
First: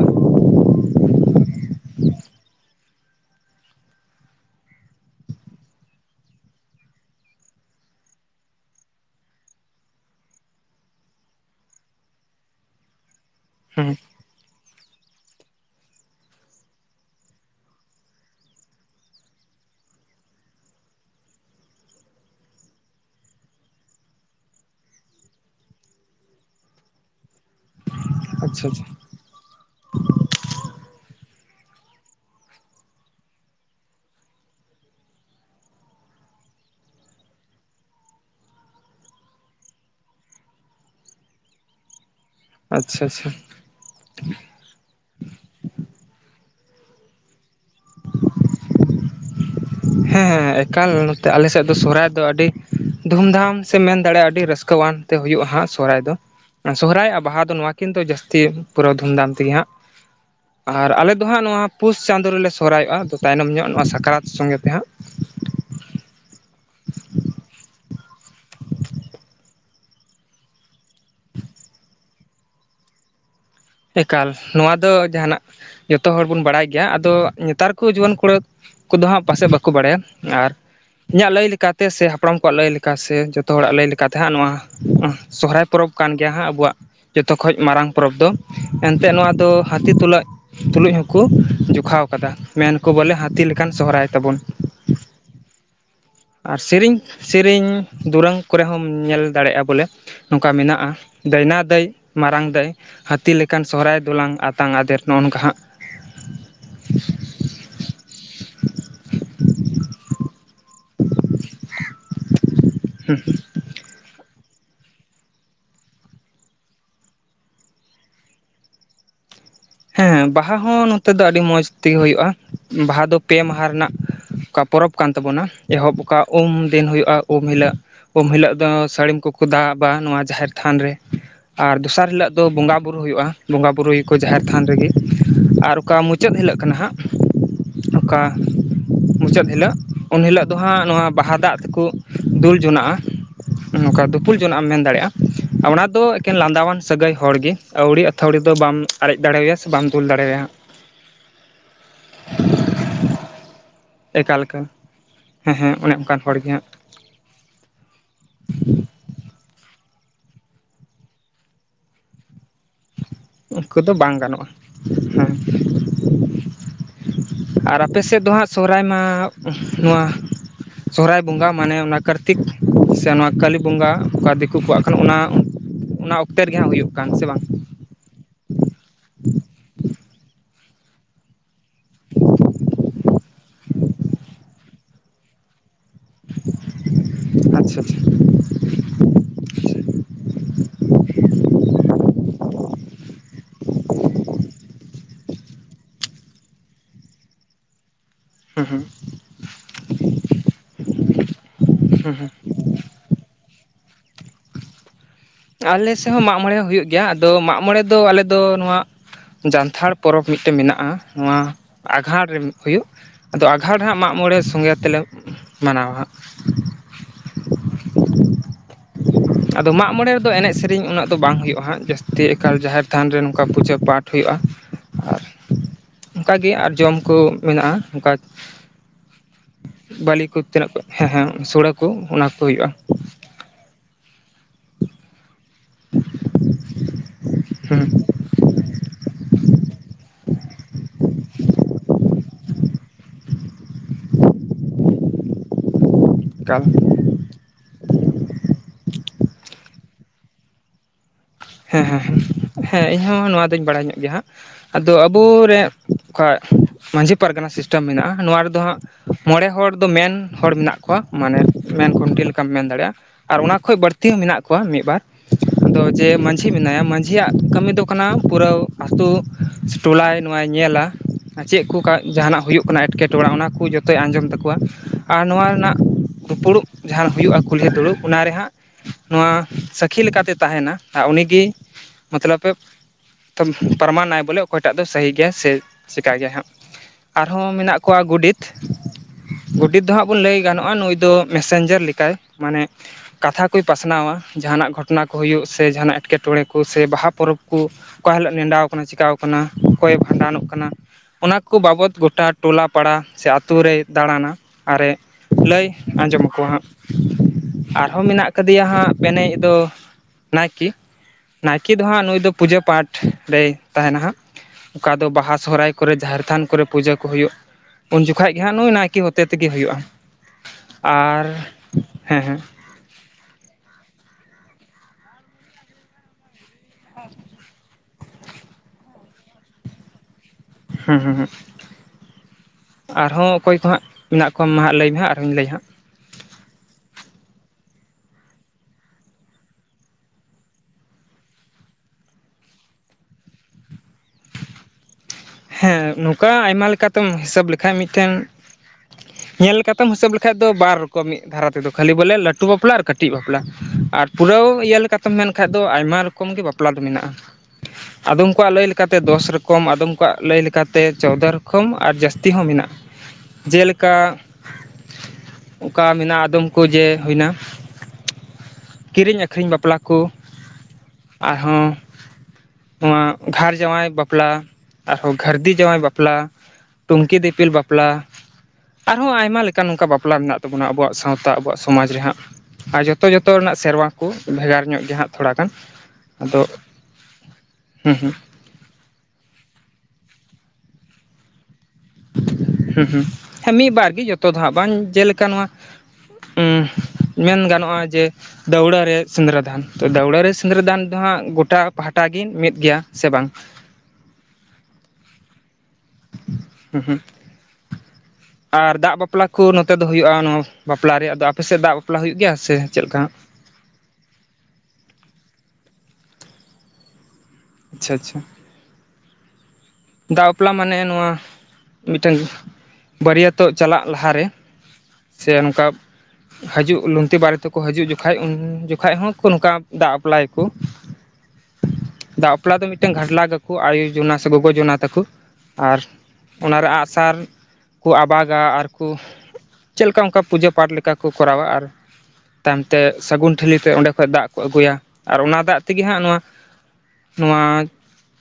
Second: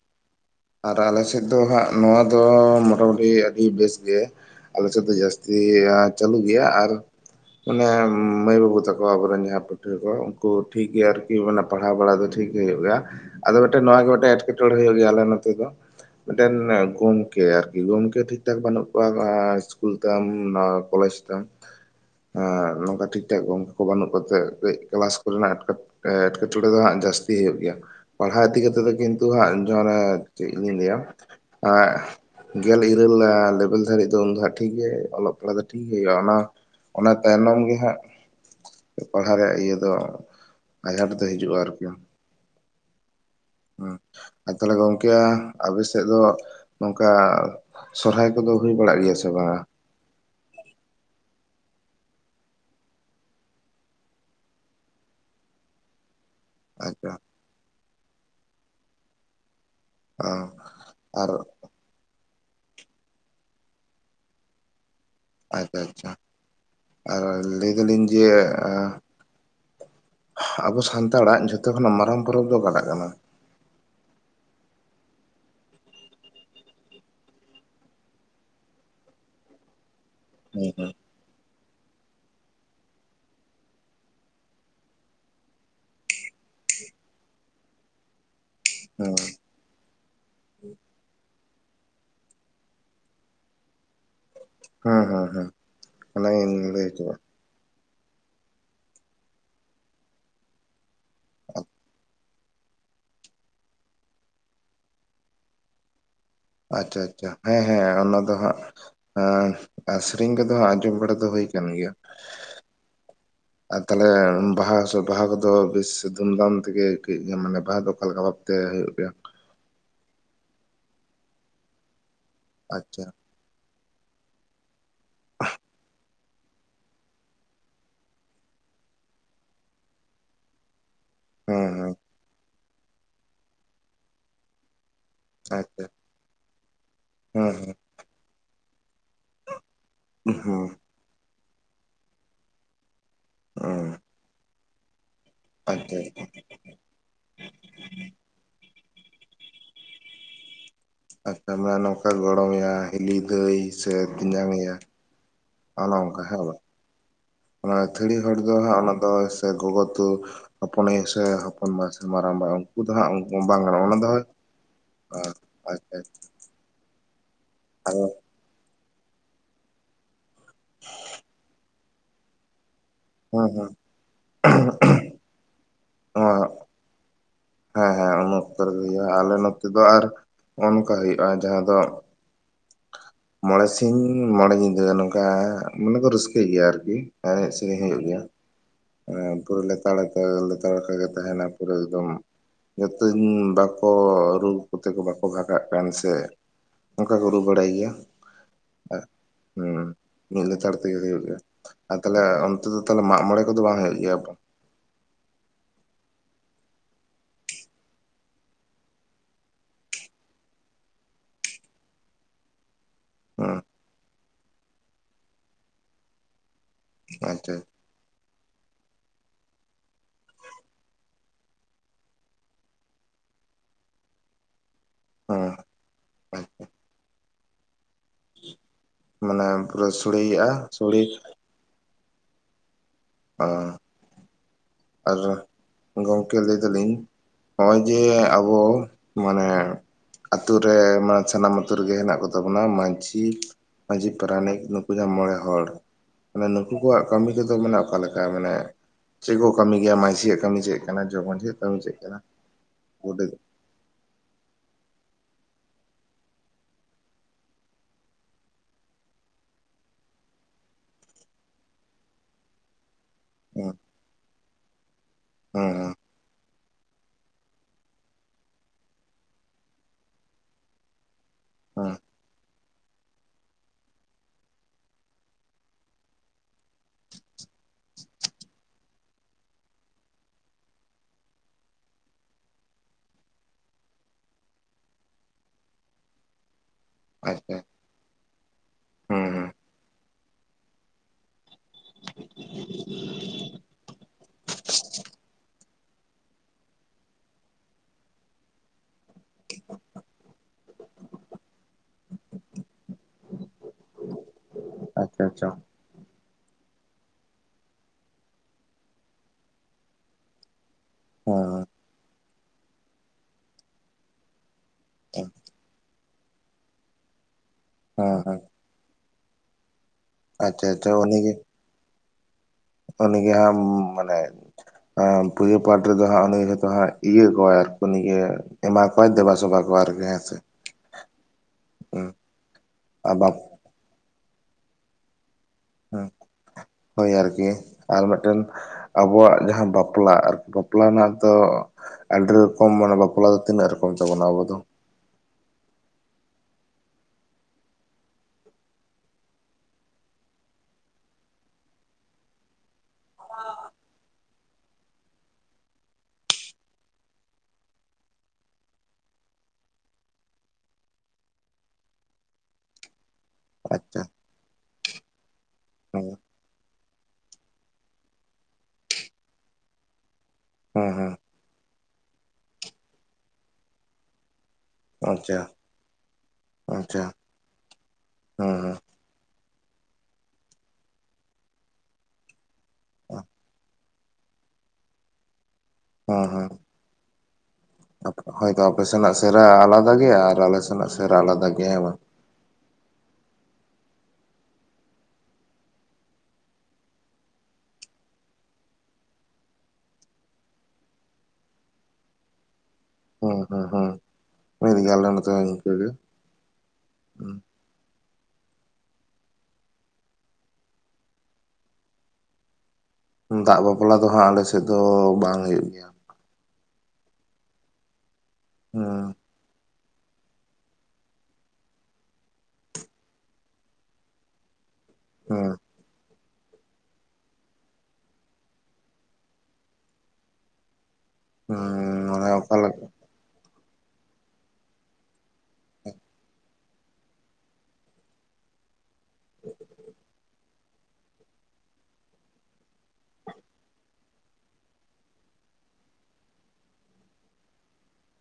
S1: ᱟᱨ ᱟᱞᱮ ᱥᱮᱫ ᱫᱚ ᱦᱟᱸᱜ ᱱᱚᱣᱟ ᱫᱚ ᱢᱳᱴᱟᱢᱩᱴᱤ ᱟᱹᱰᱤ ᱵᱮᱥ ᱜᱮ ᱟᱞᱮ ᱥᱮᱫ ᱫᱚ ᱡᱟᱹᱥᱛᱤ ᱪᱟᱹᱞᱩᱜ ᱜᱮᱭᱟ ᱟᱨ ᱢᱟᱱᱮ ᱢᱟᱹᱭ ᱵᱟᱹᱵᱩ ᱛᱟᱠᱚ ᱟᱵᱚᱨᱮᱱ ᱡᱟᱦᱟᱸᱭ ᱯᱟᱹᱴᱷᱩᱣᱟᱹ ᱠᱚ ᱩᱱᱠᱩ ᱴᱷᱤᱠ ᱜᱮᱭᱟ ᱟᱨᱠᱤ ᱢᱟᱱᱮ ᱯᱟᱲᱦᱟᱣ ᱵᱟᱲᱟ ᱫᱚ ᱴᱷᱤᱠ ᱦᱩᱭᱩᱜ ᱜᱮᱭᱟ ᱟᱫᱚ ᱢᱤᱫᱴᱮᱱ
S2: ᱦᱮᱸ
S1: ᱱᱚᱣᱟ ᱜᱮ ᱢᱤᱫᱴᱮᱡ ᱮᱸᱴᱠᱮᱴᱚᱬᱮ ᱦᱩᱭᱩᱜ ᱜᱮᱭᱟ ᱟᱞᱮ ᱱᱚᱛᱮ ᱫᱚ ᱢᱤᱫᱴᱮᱱ ᱜᱚᱢᱠᱮ ᱟᱨᱠᱤ ᱜᱚᱢᱠᱮ ᱴᱷᱤᱠᱴᱷᱟᱠ ᱵᱟᱹᱱᱩᱜ ᱠᱚᱣᱟ ᱤᱥᱠᱩᱞ ᱛᱟᱢ ᱠᱚᱞᱮᱡᱽ ᱱᱚᱝᱠᱟ ᱴᱷᱤᱠᱴᱷᱟᱠ ᱜᱚᱢᱠᱮ ᱠᱚ ᱵᱟᱹᱱᱩᱜ ᱠᱟᱛᱮ ᱠᱟᱹᱡ ᱠᱞᱟᱥ ᱠᱚ ᱨᱮᱱᱟᱜ ᱮᱴᱠᱮᱴᱚ ᱮᱸᱴᱠᱮᱴᱚᱲᱮ ᱫᱚ ᱦᱟᱸᱜ ᱡᱟᱹᱥᱛᱤ ᱦᱩᱭᱩᱜ ᱜᱮᱭᱟ ᱯᱟᱲᱦᱟᱣ ᱤᱫᱤ
S2: ᱟᱪᱪᱷᱟ
S1: ᱠᱟᱛᱮᱜ
S2: ᱟᱪᱪᱷᱟ
S1: ᱫᱚ ᱠᱤᱱᱛᱩ ᱦᱟᱸᱜ ᱪᱮᱫ ᱤᱧ ᱞᱟᱹᱭ-ᱟ ᱜᱮᱞ ᱤᱨᱟᱹᱞ ᱞᱮᱵᱮᱞ ᱫᱷᱟᱹᱨᱤᱡ ᱫᱚ ᱩᱱ ᱫᱚ ᱦᱟᱜ ᱴᱷᱤᱠ ᱜᱮ ᱚᱞᱚᱜ ᱯᱟᱲᱦᱟᱜ ᱫᱚ ᱴᱷᱤᱠ ᱜᱮ ᱦᱩᱭᱩᱜᱼᱟ ᱚᱱᱟ ᱚᱱᱟ ᱛᱟᱭᱱᱚᱢ ᱜᱮ ᱦᱟᱸᱜ ᱯᱟᱲᱦᱟᱜ ᱨᱮᱭᱟᱜ ᱤᱭᱟᱹ ᱫᱚ ᱟᱸᱡᱷᱟᱴ ᱫᱚ ᱦᱤᱡᱩᱜᱼᱟ ᱟᱨᱠᱤ
S2: ᱟᱪᱪᱷᱟ ᱟᱪᱪᱷᱟ
S1: ᱦᱩᱸ ᱟᱨ ᱛᱟᱦᱚᱞᱮ ᱜᱚᱝᱠᱮ ᱟᱯᱮ ᱥᱮᱫ ᱫᱚ ᱱᱚᱝᱠᱟ ᱥᱚᱨᱦᱟᱭ ᱠᱚᱫᱚ ᱦᱩᱭ ᱵᱟᱲᱟᱜ ᱜᱮᱭᱟ ᱥᱮ ᱵᱟᱝᱟ
S2: ᱦᱮᱸ ᱦᱮᱸ ᱮᱠᱟᱞ ᱱᱚᱛᱮ ᱟᱞᱮᱥᱮᱫ ᱫᱚ ᱥᱚᱦᱨᱟᱭ ᱫᱚ ᱟᱹᱰᱤ ᱫᱷᱩᱢᱫᱷᱟᱢ ᱥᱮ ᱢᱮᱱ ᱫᱟᱲᱮᱭᱟᱜᱼᱟ ᱟᱹᱰᱤ ᱨᱟᱹᱥᱠᱟᱹᱣᱟᱱ ᱛᱮ ᱦᱩᱭᱩᱜᱼᱟ ᱦᱟᱸᱜ ᱥᱚᱦᱨᱟᱭ ᱫᱚ ᱥᱚᱦᱨᱟᱭ
S1: ᱟᱪᱪᱷᱟ
S2: ᱟᱨ ᱵᱟᱦᱟ ᱫᱚ ᱱᱚᱣᱟ ᱠᱤᱱ ᱫᱚ ᱡᱟᱹᱥᱛᱤ ᱯᱩᱨᱟᱹ ᱫᱷᱩᱢᱫᱷᱟᱢ ᱛᱮᱜᱮ ᱦᱟᱸᱜ ᱟᱨ ᱟᱞᱮ ᱫᱚ ᱦᱟᱸᱜ ᱱᱚᱣᱟ ᱯᱩᱥ ᱪᱟᱸᱫᱚ ᱨᱮᱞᱮ ᱥᱚᱨᱦᱟᱭᱚᱜᱼᱟ ᱛᱟᱭᱱᱚᱢ ᱧᱚᱜ ᱱᱚᱣᱟ ᱥᱟᱠᱨᱟᱛ ᱥᱚᱸᱜᱮ ᱛᱮ ᱦᱟᱸᱜ
S1: ᱟᱪᱪᱷᱟ ᱟᱪᱪᱷᱟ ᱟᱨ ᱞᱟᱹᱭ ᱮᱫᱟᱞᱤᱧ ᱡᱮ ᱟᱵᱚ ᱥᱟᱱᱛᱟᱲᱟᱜ ᱡᱷᱚᱛᱚ ᱠᱷᱚᱱᱟᱜ ᱢᱟᱨᱟᱝ ᱯᱚᱨᱚᱵᱽ ᱫᱚ ᱚᱠᱟᱴᱟᱜ ᱠᱟᱱᱟ
S2: ᱮᱠᱟᱞ ᱱᱚᱣᱟ ᱫᱚ ᱡᱟᱦᱟᱱᱟᱜ ᱡᱚᱛᱚ ᱦᱚᱲ ᱵᱚᱱ ᱵᱟᱲᱟᱭ ᱜᱮᱭᱟ ᱟᱫᱚ ᱱᱮᱛᱟᱨ ᱠᱚ ᱡᱩᱣᱟᱹᱱ ᱠᱚᱲᱟ ᱠᱚᱫᱚ ᱦᱟᱸᱜ ᱯᱟᱥᱮᱫ ᱵᱟᱠᱚ ᱵᱟᱲᱟᱭᱟ ᱟᱨ
S1: ᱦᱩᱸ ᱦᱩᱸ
S2: ᱤᱧᱟᱹᱜ ᱞᱟᱹᱭ ᱞᱮᱠᱟᱛᱮ ᱥᱮ ᱦᱟᱯᱲᱟᱢ ᱠᱚᱣᱟᱜ ᱞᱟᱹᱭ ᱞᱮᱠᱟ ᱥᱮ ᱡᱚᱛᱚ ᱦᱚᱲᱟᱜ ᱞᱟᱹᱭ ᱞᱮᱠᱟᱛᱮ ᱦᱟᱸᱜ ᱱᱚᱣᱟ ᱥᱚᱦᱚᱨᱟᱭ ᱯᱚᱨᱚᱵᱽ ᱠᱟᱱ ᱜᱮᱭᱟ ᱦᱟᱸᱜ ᱟᱵᱚᱣᱟᱜ ᱡᱚᱛᱚ ᱠᱷᱚᱡ ᱢᱟᱨᱟᱝ ᱯᱚᱨᱚᱵᱽ ᱫᱚ ᱮᱱᱛᱮᱜ ᱱᱚᱣᱟ ᱫᱚ ᱦᱟᱹᱛᱤ ᱛᱩᱞᱟᱹᱜᱼᱼ ᱛᱩᱞᱩᱡ ᱦᱚᱸᱠᱚ ᱡᱚᱠᱷᱟᱣ ᱟᱠᱟᱫᱟ ᱢᱮᱱᱠᱚ ᱵᱚᱞᱮ ᱦᱟᱹᱛᱤ ᱞᱮᱠᱟᱱ ᱥᱚᱦᱨᱟᱭ ᱛᱟᱵᱚᱱ
S1: ᱦᱩᱸ ᱦᱩᱸ ᱦᱩᱸ ᱚᱱᱟ
S2: ᱟᱨ
S1: ᱜᱤᱧ ᱞᱟᱹᱭ
S2: ᱥᱮᱨᱮᱧ
S1: [unintelligible]
S2: ᱥᱮᱨᱮᱧ ᱫᱩᱨᱟᱹᱝ ᱠᱚᱨᱮ ᱦᱚᱸᱢ ᱧᱮᱞ ᱫᱟᱲᱮᱭᱟᱜᱼᱟ ᱵᱚᱞᱮ ᱱᱚᱝᱠᱟ ᱢᱮᱱᱟᱜᱼᱟ ᱫᱟᱹᱭᱱᱟ ᱫᱟᱹᱭ ᱢᱟᱨᱟᱝ ᱫᱟᱹᱭ ᱦᱟᱹᱛᱤ ᱞᱮᱠᱟᱱ ᱥᱚᱦᱨᱟᱭ ᱫᱚᱞᱟᱝ ᱟᱛᱟᱝ ᱟᱫᱮᱨ ᱱᱚᱜᱼᱚ ᱱᱚᱝᱠᱟ ᱦᱟᱸᱜ
S1: ᱟᱪᱪᱷᱟ ᱟᱪᱪᱷᱟ ᱦᱮᱸ ᱦᱮᱸ ᱚᱱᱟ ᱫᱚ ᱦᱟᱸᱜ ᱟᱸᱻ ᱟᱨ ᱥᱤᱨᱤᱧ ᱠᱚᱫᱚ ᱟᱸᱡᱚᱢ ᱵᱟᱲᱟ ᱫᱚ ᱦᱩᱭ ᱟᱠᱟᱱ ᱜᱮᱭᱟ
S2: ᱦᱩᱸ
S1: ᱟᱨ ᱛᱟᱦᱚᱞᱮ ᱵᱟᱦᱟ ᱥᱮ ᱵᱟᱦᱟ ᱠᱚᱫᱚ ᱵᱮᱥ ᱫᱷᱩᱢᱫᱷᱟᱢ ᱛᱮᱜᱮ ᱟᱹᱭᱠᱟᱹᱜ ᱜᱮ ᱢᱟᱱᱮ ᱵᱟᱦᱟ ᱫᱚ ᱚᱠᱟ ᱞᱮᱠᱟᱼᱼ ᱛᱮ ᱦᱩᱭᱩᱜ ᱜᱮᱭᱟ
S2: ᱦᱮᱸ ᱵᱟᱦᱟ ᱦᱚᱸ ᱱᱚᱛᱮ ᱫᱚ ᱟᱹᱰᱤ ᱢᱚᱸᱡᱽ ᱛᱮᱜᱮ ᱦᱩᱭᱩᱜᱼᱟ
S1: ᱟᱪᱪᱷᱟ
S2: ᱵᱟᱦᱟ ᱫᱚ ᱯᱮ ᱢᱟᱦᱟ ᱨᱮᱱᱟᱜ [unintelligible] ᱯᱚᱨᱚᱵᱽ ᱠᱟᱱ ᱛᱟᱵᱚᱱᱟ ᱮᱦᱚᱵ ᱚᱠᱟ ᱩᱢ ᱫᱤᱱ ᱦᱩᱭᱩᱜᱼᱟ ᱩᱢ ᱦᱤᱞᱚᱜ ᱩᱢ ᱦᱤᱞᱚᱜ ᱫᱚ ᱥᱟᱹᱲᱤᱢ ᱠᱚᱠᱚ ᱫᱟᱵᱟ ᱱᱚᱣᱟ ᱡᱟᱦᱮᱨ ᱛᱷᱟᱱ ᱨᱮ
S1: ᱦᱮᱸ
S2: ᱟᱨ
S1: ᱦᱮᱸ
S2: ᱫᱚᱥᱟᱨ ᱦᱤᱞᱚᱜ ᱫᱚ ᱵᱚᱸᱜᱟᱼ ᱵᱩᱨᱩ ᱦᱩᱭᱩᱜᱼᱟ ᱵᱚᱸᱜᱟ ᱵᱩᱨᱩᱭᱟᱠᱚ ᱡᱟᱦᱮᱨ ᱛᱷᱟᱱ ᱨᱮᱜᱮ ᱟᱨ
S1: ᱟᱪᱪᱷᱟ
S2: ᱚᱠᱟ ᱢᱩᱪᱟᱹᱫ ᱦᱤᱞᱚᱜ ᱠᱟᱱᱟ ᱦᱟᱸᱜ
S1: ᱦᱮᱸ ᱦᱮᱸ
S2: ᱚᱠᱟ ᱢᱩᱪᱟᱹᱫ ᱦᱤᱞᱚᱜ ᱩᱱ ᱦᱤᱞᱚᱜ ᱫᱚ
S1: ᱦᱮᱸ
S2: ᱦᱟᱸᱜ ᱱᱚᱣᱟ ᱵᱟᱦᱟ ᱫᱟᱜ ᱛᱮᱠᱚ ᱫᱩᱞ ᱡᱚᱱᱟᱜᱼᱟ
S1: ᱦᱮᱸ
S2: ᱱᱚᱝᱠᱟ ᱫᱩᱯᱩᱞ ᱡᱚᱱᱟᱜ ᱮᱢ ᱢᱮᱱ ᱫᱟᱲᱮᱭᱟᱜᱼᱟ ᱚᱱᱟ
S1: ᱟᱪᱪᱷᱟ
S2: ᱫᱚ ᱮᱠᱮᱱ ᱞᱟᱸᱫᱟᱣᱟᱱ ᱥᱟᱹᱜᱟᱹᱭ ᱦᱚᱲᱜᱮ ᱟᱹᱣᱲᱤ ᱟᱹᱛᱷᱟᱹᱣᱲᱤ ᱫᱚ ᱵᱟᱢ ᱟᱨᱮᱡ ᱫᱟᱲᱮᱣᱟᱭᱟ ᱥᱮ ᱵᱟᱢ ᱫᱩᱞ ᱫᱟᱲᱮᱣᱟᱭᱟ ᱦᱟᱸᱜ
S1: ᱟᱪᱪᱷᱟ ᱢᱟ ᱱᱚᱝᱠᱟ ᱜᱚᱲᱚᱢᱮᱭᱟ ᱦᱤᱞᱤ ᱫᱟᱹᱭ ᱥᱮ
S2: ᱮᱠᱟᱞ ᱮᱠᱟᱞ
S1: ᱛᱮᱭᱟᱝᱟᱭᱟ
S2: ᱦᱮᱸ ᱦᱮᱸ
S1: ᱚᱱᱮ
S2: ᱚᱱᱠᱟᱱ
S1: ᱚᱱᱠᱟ ᱦᱮᱸ
S2: ᱦᱚᱲᱜᱮ
S1: ᱵᱟᱝ
S2: ᱦᱟᱸᱜ
S1: ᱚᱱᱟ ᱟᱹᱛᱷᱟᱹᱲᱤ ᱦᱚᱲ ᱫᱚ ᱦᱟᱸᱜ ᱚᱱᱟ ᱫᱚ ᱥᱮ ᱜᱚᱜᱚ ᱛᱚ ᱦᱚᱯᱚᱱ ᱟᱭᱳ ᱥᱮ ᱦᱚᱯᱚᱱ ᱵᱟ ᱥᱮ ᱢᱟᱨᱟᱝ ᱵᱟ ᱩᱱᱠᱩ ᱫᱚ ᱦᱟᱸᱜ ᱵᱟᱝ
S2: ᱩᱱᱠᱩ
S1: ᱜᱟᱱᱚᱜᱼᱟ ᱚᱱᱟ ᱫᱚ
S2: ᱵᱟᱝ ᱜᱟᱱᱚᱜᱼᱟ ᱦᱮᱸ
S1: ᱟᱪᱪᱷᱟ
S2: ᱟᱨ ᱟᱯᱮ ᱥᱮᱫ ᱫᱚ ᱦᱟᱸᱜ ᱥᱚᱦᱨᱟᱭ ᱢᱟ ᱱᱚᱣᱟ ᱥᱚᱦᱨᱟᱭ ᱵᱚᱸᱜᱟ ᱢᱟᱱᱮ ᱚᱱᱟ ᱠᱟᱨᱼᱼ ᱛᱤᱠ ᱥᱮ ᱱᱚᱣᱟ
S1: ᱦᱮᱸ
S2: ᱠᱟᱹᱞᱤ
S1: ᱦᱮᱸ
S2: ᱵᱚᱸᱜᱟ ᱚᱠᱟ ᱫᱤᱠᱩ ᱠᱚᱣᱟᱜ ᱠᱟᱱᱟ ᱚᱱᱟ ᱚᱱᱟ
S1: ᱱᱚᱣᱟ
S2: ᱚᱠᱛᱮ ᱨᱮᱜᱮ ᱦᱟᱸᱜ ᱦᱩᱭᱩᱜ ᱠᱟᱱ ᱥᱮ ᱵᱟᱝ
S1: ᱦᱮᱸ ᱦᱮᱸ ᱩᱱ ᱚᱠᱛᱚ ᱨᱮ ᱦᱩᱭᱩᱜ ᱟ ᱟᱞᱮ ᱱᱚᱛᱮ ᱫᱚ ᱟᱨ ᱱᱚᱜ ᱱᱚᱝᱠᱟ ᱦᱩᱭᱩᱜᱼᱟ ᱡᱟᱦᱟᱸ ᱫᱚ ᱢᱚᱬᱮ ᱥᱤᱧ ᱢᱚᱬᱮ ᱧᱤᱫᱟᱹ ᱱᱚᱝᱠᱟ ᱢᱚᱱᱮ ᱫᱚ ᱨᱟᱹᱥᱠᱟᱹᱭ ᱜᱮᱭᱟ ᱟᱨᱠᱤ ᱮᱱᱮᱡ ᱥᱮᱨᱮᱧ
S2: ᱟᱪᱪᱷᱟ ᱟᱪᱪᱷᱟ
S1: ᱦᱩᱭᱩᱜ ᱜᱮᱭᱟ ᱯᱩᱨᱟᱹ ᱞᱮᱛᱟᱲ ᱟᱠᱟ ᱞᱮᱛᱟᱲ ᱟᱠᱟ ᱜᱮ ᱛᱟᱦᱮᱱᱟ ᱯᱩᱨᱟᱹ ᱮᱠᱫᱚᱢ ᱡᱚᱛᱚᱧ ᱵᱟᱠᱚ ᱨᱩ ᱠᱚᱛᱮ ᱠᱚ ᱵᱟᱠᱚ ᱵᱷᱟᱜᱟᱜ ᱠᱟᱱ ᱥᱮ ᱱᱚᱝᱠᱟ ᱠᱚ ᱨᱩ ᱵᱟᱲᱟᱭ ᱜᱮᱭᱟ
S2: ᱦᱮᱸ ᱦᱩᱸ
S1: ᱦᱩᱸ ᱢᱤᱫ ᱞᱮᱛᱟᱲ ᱛᱮᱜᱮ ᱦᱩᱭᱩᱜ ᱜᱮᱭᱟ ᱟᱨ ᱛᱟᱦᱞᱮ ᱚᱱᱛᱮ ᱫᱚ ᱛᱟᱦᱞᱮ ᱢᱟᱜ ᱢᱚᱬᱮ ᱠᱚᱫᱚ ᱵᱟᱝ ᱦᱩᱭᱩᱜ ᱜᱮᱭᱟ ᱵᱟᱝ
S2: ᱟᱞᱮ ᱥᱮᱜ ᱦᱚᱸ ᱢᱟᱜ ᱢᱚᱬᱮ ᱦᱩᱭᱩᱜ ᱜᱮᱭᱟ ᱟᱫᱚ ᱢᱟᱜ ᱢᱚᱬᱮ ᱫᱚ ᱟᱞᱮ ᱫᱚ ᱱᱚᱣᱟ ᱡᱟᱱᱛᱷᱟᱲ ᱯᱚᱨᱚᱵᱽ ᱢᱤᱫᱴᱮᱜ ᱢᱮᱱᱟᱜᱼᱟ ᱱᱚᱣᱟ ᱟᱸᱜᱷᱟᱲ ᱨᱮ ᱦᱩᱭᱩᱜ ᱟᱫᱚ
S1: ᱦᱩᱸ
S2: ᱟᱸᱜᱷᱟᱲ ᱨᱮᱱᱟᱜ ᱢᱟᱜ ᱢᱚᱬᱮ ᱥᱚᱸᱜᱮ ᱛᱮᱞᱮ ᱢᱟᱱᱟᱣᱟ ᱦᱟᱸᱜ
S1: ᱟᱪᱪᱷᱟ ᱾
S2: ᱟᱫᱚ ᱢᱟᱜ ᱢᱚᱬᱮ ᱫᱚ ᱮᱱᱮᱡ ᱥᱮᱨᱮᱧ ᱩᱱᱟᱹᱜ ᱫᱚ ᱵᱟᱝ ᱦᱩᱭᱩᱜᱼᱟ ᱦᱟᱸᱜ ᱡᱟᱹᱥᱛᱤ ᱮᱠᱟᱞ ᱡᱟᱦᱮᱨ ᱛᱷᱟᱱ ᱨᱮ ᱱᱚᱝᱠᱟ ᱯᱩᱡᱟᱹ ᱯᱟᱴ ᱦᱩᱭᱩᱜᱼᱟ ᱟᱨ
S1: ᱦᱚᱸ ᱾
S2: ᱚᱱᱠ ᱜᱮ ᱟᱨ ᱡᱚᱢ ᱠᱚ ᱢᱮᱱᱟᱜᱼᱟ, ᱚᱱᱠᱟ
S1: ᱢᱟᱱᱮ ᱯᱩᱨᱟᱹ
S2: ᱼᱼ
S1: ᱥᱚᱲᱮ
S2: ᱵᱟᱹᱞᱤ ᱠᱚ
S1: ᱦᱩᱭᱩᱜᱼᱟ
S2: ᱛᱤᱱᱟᱹᱜ ᱠᱚ
S1: ᱥᱚᱲᱮ
S2: ᱦᱮᱸ ᱦᱮᱸ ᱥᱩᱲᱟᱹ ᱠᱚ ᱚᱱᱟ ᱠᱚ ᱦᱩᱭᱩᱜᱼᱟ᱾
S1: ᱚᱻ ᱟᱨ ᱜᱚᱢᱠᱮ ᱞᱟᱹᱭ ᱫᱟᱞᱤᱧ ᱱᱚᱜᱼᱚᱭ
S2: ᱦᱮᱸ
S1: ᱡᱮ ᱟᱵᱚ ᱢᱟᱱᱮ ᱼᱼ ᱟᱛᱩᱨ ᱨᱮ ᱢᱟᱱᱮ ᱥᱟᱱᱟᱢ ᱟᱛᱳ ᱨᱮᱜᱮ ᱦᱮᱱᱟᱜ ᱠᱚᱛᱟ ᱵᱚᱱᱟ ᱢᱟᱹᱡᱷᱤ, ᱢᱟᱹᱡᱷᱤ ᱯᱟᱨᱟᱱᱤᱠ ᱱᱩᱠᱩ ᱡᱟᱦᱟᱸ ᱢᱚᱬᱮ ᱦᱚᱲ ᱢᱟᱱᱮ
S2: ᱮᱠᱟᱞ
S1: ᱱᱩᱠᱩ ᱠᱚᱣᱟᱜ ᱠᱟᱹᱢᱤ ᱛᱮᱫᱚ ᱢᱮᱱᱟᱜ ᱼᱼ ᱚᱠᱟ ᱞᱮᱠᱟ ᱢᱟᱱᱮ ᱪᱮᱜ ᱠᱚ ᱠᱟᱹᱢᱤ ᱜᱮᱭᱟ ᱢᱟᱹᱡᱷᱤᱭᱟᱜ ᱠᱟᱹᱢᱤ ᱪᱮᱫ ᱠᱟᱱᱟ ᱡᱚᱠᱢᱟᱹᱡᱷᱤ ᱼᱼ
S2: ᱦᱮᱸ ᱦᱮᱸ ᱦᱮᱸ ᱤᱧᱦᱚ ᱱᱚᱣᱟ ᱫᱚᱧ ᱵᱟᱲᱟᱭ ᱧᱚᱜ ᱜᱮᱭᱟ ᱦᱟᱸᱜ᱾ ᱟᱫᱚ ᱟᱵᱩᱨᱮ ᱚᱠᱟ ᱢᱟᱹᱡᱷᱤ ᱯᱟᱨᱜᱟᱱᱟ ᱥᱤᱥᱴᱮᱢ ᱢᱮᱱᱟᱜᱼᱟ ᱱᱚᱣᱟ ᱨᱮᱫᱚ ᱦᱟᱸᱜ, ᱼᱼ ᱢᱚᱬᱮ ᱦᱚᱲ ᱫᱚ ᱢᱮᱱ ᱦᱚᱲ ᱢᱮᱱᱟᱜ ᱠᱚᱣᱟ ᱢᱟᱱᱮ ᱢᱮᱱ ᱠᱷᱩᱱᱴᱤ ᱞᱮᱠᱟᱢ ᱢᱮᱱ ᱫᱟᱲᱮᱭᱟᱜᱼᱟ ᱾ ᱟᱨ ᱚᱱᱟ ᱠᱷᱚᱡ
S1: ᱦᱩᱸ
S2: ᱵᱟᱹᱲᱛᱤ ᱦᱚᱸ ᱢᱮᱱᱟᱜ ᱠᱚᱣᱟ ᱢᱤᱫ ᱵᱟᱨ,
S1: ᱦᱩᱸ
S2: ᱟᱫᱚ
S1: ᱦᱩᱸ
S2: ᱡᱮ ᱢᱟᱼᱼ ᱡᱷᱤ ᱢᱮᱱᱟᱭᱟ ᱢᱟᱹᱡᱷᱤᱭᱟᱜ ᱠᱟᱹᱢᱤ ᱫᱚ ᱠᱟᱱᱟ ᱯᱩᱨᱟᱹᱣ ᱟᱛᱳ ᱴᱚᱞᱟᱭ ᱱᱚᱣᱟᱭ ᱧᱮᱞᱟ ᱾ ᱪᱮᱫ ᱠᱚ
S1: ᱦᱩᱸ
S2: ᱡᱟᱦᱟᱱᱟᱜ ᱦᱩᱭᱩᱜ ᱠᱟᱱᱟ ᱮᱸᱴᱠᱮᱴᱚᱬᱮ ᱚᱱᱟ ᱠᱚ ᱡᱚᱛᱚᱭ ᱟᱸᱡᱚᱢ ᱛᱟᱠᱚᱣᱟ ᱟᱨ ᱱᱚᱣᱟ ᱨᱮᱱᱟᱜ ᱼᱼ ᱫᱩᱯᱲᱩᱵ ᱡᱟᱦᱟᱸ ᱦᱩᱭᱩᱜᱼᱟ ᱠᱩᱞᱦᱤ ᱫᱩᱲᱩᱵ, ᱚᱱᱟ ᱨᱮ ᱦᱟᱸᱜ ᱱᱚᱣᱟ ᱥᱟᱹᱠᱷᱤ ᱞᱮᱠᱟᱛᱮ ᱛᱟᱦᱮᱱᱟ ᱾ ᱟᱨ ᱩᱱᱤᱜᱤ ᱢᱚᱛᱞᱚᱵ ᱯᱮᱯ ᱼᱼ ᱯᱟᱨᱢᱟᱱᱟᱭ ᱵᱚᱞᱮ ᱚᱠᱚᱭᱴᱟᱜ ᱫᱚ ᱥᱟᱹᱦᱤ ᱜᱮᱭᱟ ᱥᱮ ᱪᱤᱠᱟᱹ ᱜᱮᱭᱟ ᱦᱟᱸᱜ ᱟᱨᱦᱚᱸ
S1: ᱟᱪᱪᱷᱟ
S2: ᱢᱮᱱᱟᱜ ᱼᱼ ᱠᱚᱣᱟᱜ ᱜᱩᱰᱤᱛ
S1: ᱦᱩᱸ ᱦᱩᱸ
S2: ᱼᱼ ᱜᱩᱰᱤᱛ ᱫᱚᱦᱟᱸᱜ ᱵᱚᱱ ᱞᱟᱹᱭ ᱜᱟᱱᱚᱜᱼᱟ ᱱᱩᱭ ᱫᱚ ᱢᱮᱥᱮᱧᱡᱟᱨ ᱞᱮᱠᱟᱭ ᱢᱟᱱᱮ ᱼᱼ ᱠᱟᱛᱷᱟ ᱠᱚᱭ ᱯᱟᱥᱱᱟᱣᱟ, ᱡᱟᱦᱟᱱᱟᱜ ᱜᱷᱚᱴᱚᱱᱟ ᱠᱚ ᱦᱩᱭᱩᱜ ᱥᱮ ᱡᱟᱦᱟᱱᱟᱜ ᱮᱸᱴᱠᱮᱴᱚᱬᱮ ᱠᱚ ᱥᱮ ᱵᱟᱦᱟ ᱯᱚᱨᱚᱵᱽ ᱠᱚ, ᱼᱼ ᱚᱠᱟ ᱦᱤᱞᱳᱜ ᱱᱮᱰᱟᱣ ᱠᱟᱱᱟ ᱪᱤᱠᱟᱣ ᱠᱟᱱᱟ ᱚᱠᱚᱭᱮ ᱵᱷᱟᱸᱰᱟᱱᱚᱜ ᱠᱟᱱᱟ ᱾ ᱚᱱᱟ ᱠᱚ ᱵᱟᱵᱚᱛ ᱜᱚᱴᱟ ᱴᱚᱞᱟ ᱯᱟᱲᱟ ᱥᱮ ᱟᱛᱳ ᱨᱮ ᱫᱟᱬᱟᱱᱟ, ᱟᱨᱮ
S1: ᱟᱪᱪᱷᱟ ᱟᱪᱪᱷᱟ
S2: ᱼᱼ ᱞᱟᱹᱭ ᱟᱸᱡᱚᱢ ᱟᱠᱚᱣᱟ ᱦᱟᱸᱜ ᱟᱨᱦᱚᱸ ᱢᱮᱱᱟᱜ ᱠᱟᱫᱮᱭᱟ ᱦᱟᱸᱜ ᱵᱮᱱᱮᱡ ᱫᱚ ᱼᱼ ᱱᱟᱭᱠᱤ,
S1: ᱦᱩᱸ ᱦᱩᱸ
S2: ᱱᱟᱭᱠᱤ ᱫᱚ ᱦᱟᱸᱜ ᱱᱩᱭ ᱫᱚ ᱯᱩᱡᱟᱹ ᱯᱟᱴ ᱨᱮᱭ ᱛᱟᱦᱮᱱᱟ ᱦᱟᱸᱜ ᱾ ᱚᱠᱟ ᱫᱚ ᱵᱟᱦᱟ ᱥᱚᱦᱨᱟᱭ ᱠᱚᱨᱮ ᱡᱟᱦᱮᱨ ᱛᱷᱟᱱ ᱠᱚᱨᱮ ᱯᱩᱡᱟᱹ ᱠᱚ ᱦᱩᱭᱩᱜ ᱼᱼ ᱩᱱ
S1: ᱦᱩᱸ ᱦᱩᱸ
S2: ᱡᱚᱠᱷᱮᱡ ᱜᱮ ᱦᱟᱸᱜ ᱱᱩᱭ ᱱᱟᱭᱠᱮ ᱦᱚᱛᱮ ᱛᱮᱜᱮ ᱦᱩᱭᱩᱜᱼᱟ,
S1: ᱟᱪᱪᱷᱟ ᱟᱪᱪᱷᱟ
S2: ᱟᱨ ᱦᱮᱸ ᱦᱮᱸ ᱼᱼ
S1: ᱩᱱᱤ ᱜᱮ ᱦᱟᱸᱜ ᱢᱟᱱᱮ ᱯᱩᱡᱟᱹ ᱯᱟᱴ ᱨᱮᱫᱚ ᱦᱟᱸᱜ ᱩᱱᱤ ᱼᱼ ᱛᱚ ᱦᱟᱸᱜ ᱤᱭᱟᱹ ᱠᱚᱣᱟᱭ ᱟᱨ ᱠᱚᱱᱤᱜᱮ ᱮᱢᱟ ᱠᱚᱣᱟᱭ ᱫᱮᱵᱟ ᱥᱮᱵᱟ ᱠᱚᱣᱟ ᱟᱨᱠᱤ ᱦᱮᱸ ᱥᱮ?
S2: ᱦᱩᱸ ᱦᱩᱸ ᱦᱩᱜ
S1: ᱟᱨ
S2: ᱟᱨᱦᱚᱸ
S1: ᱵᱟᱯ
S2: ᱚᱠᱚᱭ ᱠᱚ ᱦᱟᱸᱜ ᱢᱮᱱᱟᱜ ᱠᱚᱣᱟ ᱢᱟ ᱦᱟᱸᱜ ᱞᱟᱹᱭ ᱢᱮ ᱦᱟᱸᱜ ᱟᱨᱦᱚᱸᱧ ᱞᱟᱹᱭᱟ ᱦᱟᱸᱜ ᱾
S1: ᱦᱩᱸ ᱦᱳᱭ ᱟᱨᱠᱤ ᱟᱨ ᱢᱤᱫᱴᱮᱱ ᱼᱼ ᱟᱵᱚᱣᱟᱜ ᱡᱟᱦᱟᱸ ᱵᱟᱯᱞᱟ ᱟᱨᱠᱤ ᱵᱟᱯᱞᱟ ᱨᱮᱱᱟᱜ ᱫᱚ ᱼᱼ ᱟᱹᱰᱤ ᱨᱚᱠᱚᱢ ᱢᱟᱱᱮ ᱵᱟᱯᱞᱟ ᱫᱚ ᱛᱤᱱᱟᱹᱜ ᱨᱚᱠᱚᱢ ᱛᱟᱵᱚᱱᱟ ᱟᱵᱚ ᱫᱚ?
S2: ᱦᱮᱸ ᱱᱚᱝᱠᱟ ᱟᱭᱢᱟ ᱞᱮᱠᱟᱛᱮᱢ ᱦᱤᱥᱟᱹᱵ ᱞᱮᱠᱷᱟᱡ ᱢᱤᱫᱴᱮᱱ ᱼᱼ
S1: [inaudible]
S2: ᱧᱮᱞ ᱠᱟᱛᱮᱢ ᱦᱤᱥᱟᱹᱵ ᱞᱮᱠᱷᱟᱡ ᱫᱚ ᱵᱟᱨ ᱨᱚᱠᱚᱢ ᱢᱤᱫ ᱫᱷᱟᱨᱟ ᱛᱮᱫᱚ ᱠᱷᱟᱹᱞᱤ ᱵᱚᱞᱮ ᱞᱟᱹᱴᱩ ᱵᱟᱯᱞᱟ ᱟᱨ ᱠᱟᱹᱴᱤᱡ ᱵᱟᱯᱞᱟ, ᱟᱨ ᱼᱼ ᱯᱩᱨᱟᱹᱣ ᱤᱭᱟᱹ ᱞᱮᱠᱟᱛᱮᱢ ᱢᱮᱱᱠᱷᱟᱱ ᱫᱚ ᱟᱭᱢᱟ ᱨᱚᱠᱚᱢ ᱜᱮ ᱵᱟᱯᱞᱟ ᱫᱚ ᱢᱮᱱᱟᱜᱼᱟ ᱾ ᱟᱫᱚ ᱩᱱᱠᱚᱣᱟᱜ ᱞᱟᱹᱭ ᱞᱮᱠᱟᱛᱮ ᱫᱚᱥᱨᱟ ᱼᱼ ᱠᱚᱢ ᱟᱫᱚᱢ ᱠᱚᱣᱟᱜ ᱞᱟᱹᱭ ᱞᱮᱠᱟᱛᱮ ᱪᱳᱣᱫᱟ ᱨᱚᱠᱚᱢ ᱟᱨ ᱡᱟᱹᱥᱛᱤ ᱦᱚᱸ ᱢᱮᱱᱟᱜᱼᱟ, ᱡᱮᱞᱮᱠᱟ
S1: ᱟᱪᱪᱷᱟ
S2: ᱼᱼ ᱚᱠᱟ
S1: ᱦᱩᱸ
S2: ᱢᱮᱱᱟᱜᱼᱟ ᱟᱫᱚᱢ ᱠᱚ ᱡᱮ ᱦᱩᱭᱱᱟ ᱼᱼ ᱠᱤᱨᱤᱧ ᱟᱹᱠᱷᱨᱤᱧ ᱵᱟᱯᱞᱟ ᱠᱚ ᱾
S1: ᱦᱩᱸ ᱦᱩᱸ
S2: ᱟᱨᱦᱚᱸ ᱱᱚᱣᱟ ᱜᱷᱟᱨ ᱡᱟᱶᱟᱭ ᱵᱟᱯ ᱼᱼ ᱵᱟᱯᱞᱟ ᱟᱨᱦᱚᱸ
S1: ᱟᱪᱪᱷᱟ
S2: ᱜᱷᱟᱹᱨᱫᱤ ᱡᱟᱶᱟᱭ ᱵᱟᱯᱞᱟ,
S1: ᱟᱪᱪᱷᱟ
S2: ᱴᱩᱝᱠᱤ ᱫᱤᱯᱤᱞ ᱵᱟᱯᱞᱟ ᱾
S1: ᱦᱩᱸ ᱦᱩᱸ
S2: ᱟᱨ ᱦᱚᱸ ᱟᱭᱢᱟ ᱞᱮᱠᱟᱱ ᱱᱚᱝᱠᱟ ᱵᱟᱯᱞᱟ ᱢᱮᱱᱟᱜ ᱛᱟᱵᱚᱱᱟ ᱟᱵᱚᱣᱟᱜ ᱥᱟᱶᱛᱟ ᱟᱵᱚᱣᱟᱜ ᱥᱚᱢᱟᱡ ᱨᱮ ᱦᱟᱸᱜ᱾ ᱟᱨ ᱡᱚᱛᱚ ᱡᱚᱛᱚ ᱨᱮᱱᱟᱜ ᱥᱮᱨᱣᱟ ᱠᱚ ᱵᱷᱮᱜᱟᱨ ᱧᱚᱜ ᱜᱮᱭᱟ ᱦᱟᱸᱜ ᱛᱷᱚᱲᱟ ᱜᱟᱱ᱾ ᱟᱫᱚ
S1: ᱦᱮᱸᱦᱮᱸ᱾
S2: ᱦᱩᱸ ᱦᱩᱸ᱾
S1: ᱦᱳᱭ ᱛᱚ ᱟᱯᱮ ᱥᱮᱱ ᱟᱜ ᱥᱮᱨᱣᱟ ᱟᱞᱟ ᱫᱟ ᱜᱮᱭᱟ, ᱟᱨ ᱟᱞᱮ ᱥᱮᱱᱟᱜ ᱥᱮᱨᱣᱟ ᱟᱞᱟᱫᱟ ᱜᱮᱭᱟ ᱦᱮᱸ ᱵᱟᱝ?
S2: ᱦᱩᱸ ᱦᱩᱸ ᱢᱤᱫ ᱵᱟᱨ ᱜᱮ ᱡᱚᱛᱚ ᱫᱚ ᱦᱟᱸᱜ ᱵᱟᱝ ᱡᱮᱞᱮᱠᱟ ᱱᱚᱣᱟ ᱩᱸ ᱢᱮᱱ ᱜᱟᱱᱚᱜᱼᱟ ᱡᱮ ᱫᱟᱹᱣᱲᱟᱹ ᱨᱮ ᱥᱤᱸᱫᱽᱨᱟᱹᱫᱟᱱ ᱫᱟᱹᱣᱲᱟᱹ ᱨᱮ ᱥᱤᱸᱫᱽᱨᱟᱹ ᱫᱟᱱ ᱫᱚ ᱦᱟᱸᱜ ᱜᱚᱴᱟ ᱯᱟᱦᱟᱴᱟ ᱢᱤᱫ ᱜᱮᱭᱟ᱾ ᱥᱮ ᱵᱟᱝ
S1: ᱦᱩᱸᱦᱩᱸ [unintelligible]
S2: [unintelligible]
S1: [inaudible]
S2: ᱟᱨ ᱫᱟᱜ ᱵᱟᱯᱞᱟ ᱠᱩ ᱱᱚᱛᱮ ᱫᱚ ᱦᱩᱭᱩᱜᱼᱟ ᱱᱚᱣᱟ ᱵᱟᱯᱞᱟ ᱨᱮᱭᱟᱜ ᱫᱚ ᱟᱯᱮ ᱥᱮᱫ ᱫᱟᱜ ᱵᱟᱯᱞᱟ ᱦᱩᱭᱩᱜ ᱜᱮᱭᱟ, ᱥᱮ ᱪᱮᱫᱮ ᱞᱮᱠᱟ?
S1: ᱫᱟᱜ ᱵᱟᱯᱞᱟ ᱫᱚ ᱦᱟᱸᱜ ᱟᱞᱮ ᱥᱮᱫ ᱫᱚ ᱵᱟᱝ ᱦᱚᱭᱚᱜ ᱜᱮᱭᱟ ᱾
S2: ᱟᱪᱪᱷᱟ ᱟᱪᱪᱷᱟ
S1: [unintelligible]
S2: ᱫᱟᱜ ᱵᱟᱯᱞᱟ ᱢᱟᱱᱮ ᱱᱚᱣᱟ ᱢᱤᱫ ᱴᱟᱝ ᱵᱟᱹᱨᱭᱟᱹᱛᱚᱜ ᱪᱟᱞᱟᱜ ᱞᱟᱦᱟ ᱨᱮ ᱥᱮ
S1: ᱦᱩᱸ
S2: ᱱᱚᱝᱠᱟ ᱦᱟᱡᱩᱜ ᱞᱩᱝᱛᱤ ᱵᱟᱨᱮ ᱛᱚᱜ ᱠᱚ ᱦᱟᱡᱩᱜ ᱡᱚᱠᱷᱟᱡ ᱩᱱ ᱡᱚᱠᱷᱟᱡ ᱦᱚᱸᱠᱚ ᱱᱚᱝᱠᱟ ᱫᱟᱜ ᱵᱟᱯᱞᱟᱭᱟ ᱠᱚ
S1: ᱦᱩᱸ
S2: ᱾
S1: ᱢᱟᱱᱮ
S2: ᱫᱟᱜ
S1: ᱚᱠᱟ
S2: ᱵᱟᱯᱞᱟ ᱫᱚ ᱢᱤᱫ
S1: ᱞᱮᱠᱟ
S2: ᱴᱟᱝ ᱜᱷᱟᱴᱞᱟ ᱜᱟᱠᱚ ᱟᱭᱳ ᱡᱚᱱᱟ ᱥᱮ ᱜᱚᱜᱚ ᱡᱚᱱᱟ ᱛᱟᱠᱚ ᱟᱨ ᱚᱱᱟᱨᱮ ᱟᱸᱜᱼᱥᱟᱨ ᱠᱚ ᱟᱵᱟᱜᱼᱟ ᱟᱨ [unintelligible] ᱪᱮᱫ ᱞᱮᱠᱟ ᱚᱝᱠᱟ ᱯᱩᱡᱟᱹ ᱯᱟᱴ ᱞᱮᱠᱟ ᱠᱚ ᱠᱚᱨᱟᱣᱟ ᱟᱨ ᱛᱟᱭᱚᱢ ᱛᱮ ᱥᱟᱹᱜᱩᱱ ᱴᱷᱤᱞᱤ ᱛᱮ ᱚᱸᱰᱮ ᱠᱷᱚᱡ ᱫᱟᱜ ᱠᱚ ᱟᱹᱜᱩᱭᱟ ᱟᱨ ᱚᱱᱟ ᱫᱟᱜ ᱛᱮ ᱜᱮ ᱦᱟᱸᱜ ᱱᱚᱣᱟ ᱱᱚᱣᱟ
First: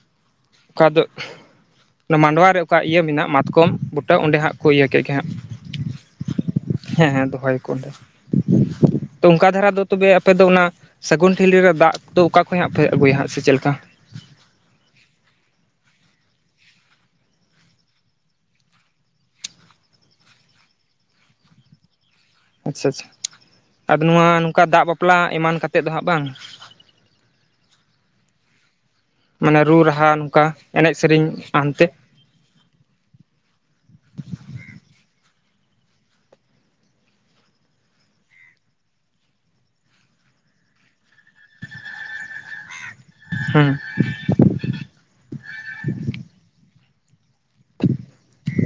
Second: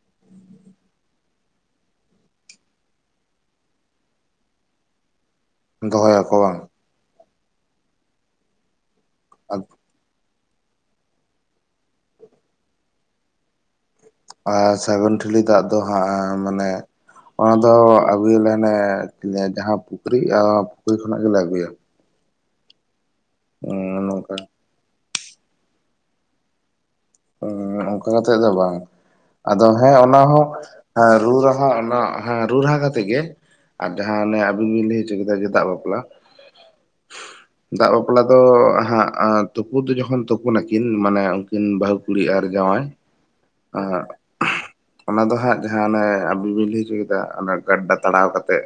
S2: [unintelligible] ᱚᱱᱟ ᱢᱟᱰᱣᱟ ᱨᱮ ᱚᱠᱟ ᱤᱭᱟᱹ ᱢᱮᱱᱟᱜ ᱢᱟᱛᱠᱚᱢ ᱵᱩᱴᱟᱹ ᱚᱸᱰᱮ ᱦᱟᱸᱜ ᱠᱚ ᱤᱭᱟᱹ ᱠᱮᱫ ᱜᱮ ᱦᱟᱸᱜ ᱾
S1: ᱫᱚᱦᱚ ᱭᱟᱠᱚ ᱵᱟᱝ
S2: ᱦᱮᱸ ᱦᱮᱸ ᱫᱚᱦᱚᱭᱟᱠᱚ ᱚᱸᱰᱮ ᱚᱝᱠᱟ ᱫᱷᱟᱨᱟ ᱫᱚ ᱛᱚᱵᱮ ᱟᱯᱮ ᱫᱚ ᱚᱱᱟ ᱥᱟᱹᱜᱩᱱ ᱴᱷᱤᱞᱤ ᱨᱮ ᱫᱟᱜ ᱫᱚ ᱚᱠᱟ ᱠᱷᱚᱡ ᱦᱟᱸᱜ ᱯᱮ ᱟᱹᱜᱩᱭᱼᱟ ᱦᱟᱸᱜ ᱥᱮ ᱪᱮᱫ ᱞᱮᱠᱟ?
S1: ᱟᱨ ᱥᱟᱹᱜᱩᱱ ᱴᱷᱤᱞᱤ ᱫᱟᱜ ᱫᱚ ᱦᱟᱸᱜ ᱢᱟᱱᱮ ᱚᱱᱟ ᱫᱚ ᱟᱹᱜᱩᱭ ᱟᱞᱮ ᱦᱟᱱᱮ ᱡᱟᱸᱦᱟ ᱯᱩᱠᱷᱨᱤᱜᱼᱟ ᱟᱨ ᱚᱱᱟ ᱯᱩᱠᱷᱨᱤ ᱠᱷᱚᱱᱟᱜ ᱜᱮ ᱞᱮ ᱟᱹᱜᱩᱭᱟ ᱾
S2: ᱟᱪᱪᱷᱟ-ᱟᱪᱪᱷᱟ ᱟᱫᱚ ᱱᱚᱣᱟ ᱱᱚᱝᱠᱟ ᱫᱟᱜ ᱵᱟᱯᱞᱟ ᱮᱢᱟᱱ ᱠᱟᱛᱮᱫ ᱫᱚ ᱦᱟᱸᱜ ᱵᱟᱝ?
S1: ᱚᱝᱠᱟ ᱠᱟᱛᱮᱜ ᱫᱚ ᱵᱟᱝ
S2: ᱢᱟᱱᱮ
S1: ᱟᱫᱚ
S2: ᱨᱩ
S1: ᱦᱮᱸ
S2: ᱨᱟᱦᱟ
S1: ᱚᱱᱟ ᱦᱚᱸ
S2: ᱱᱚᱝᱠᱟ ᱮᱱᱮᱡ
S1: ᱨᱩ
S2: ᱥᱮᱨᱮᱧ
S1: ᱨᱟᱹᱦᱟ
S2: ᱦᱟᱱᱛᱮ
S1: ᱚᱱᱟ ᱨᱩ ᱨᱟᱦᱟ ᱠᱟᱛᱮᱜ ᱜᱮ ᱟᱨ ᱡᱟᱸᱦᱟ ᱟᱵᱤᱱ ᱵᱤᱱ ᱞᱟᱹᱭ ᱦᱚᱪᱚ ᱠᱮᱫᱟ ᱡᱮ ᱫᱟᱜ ᱵᱟᱯᱞᱟ [unintelligible] ᱫᱟᱜ ᱵᱟᱯᱞᱟ ᱫᱚ ᱦᱟᱸᱜ ᱛᱩᱯᱩ ᱫᱚ ᱡᱚᱠᱷᱚᱱ ᱛᱩᱯᱩᱱ ᱟᱠᱤᱱ ᱢᱟᱱᱮ ᱩᱱᱠᱤᱱ ᱵᱟᱹᱦᱩ ᱠᱩᱲᱤ ᱟᱨ ᱡᱟᱶᱟᱭ
S2: ᱦᱩᱸ
S1: ᱚᱱᱟ ᱫᱚ ᱦᱟᱸᱜ ᱡᱟᱸᱦᱟ ᱚᱱᱮ ᱟᱵᱤᱱ ᱵᱤᱱ ᱞᱟᱹᱭ ᱦᱚᱪᱚ ᱠᱮᱫ ᱚᱱᱟ ᱜᱟᱰᱰᱷᱟ ᱛᱟᱲᱟᱣ ᱠᱟᱛᱮᱫ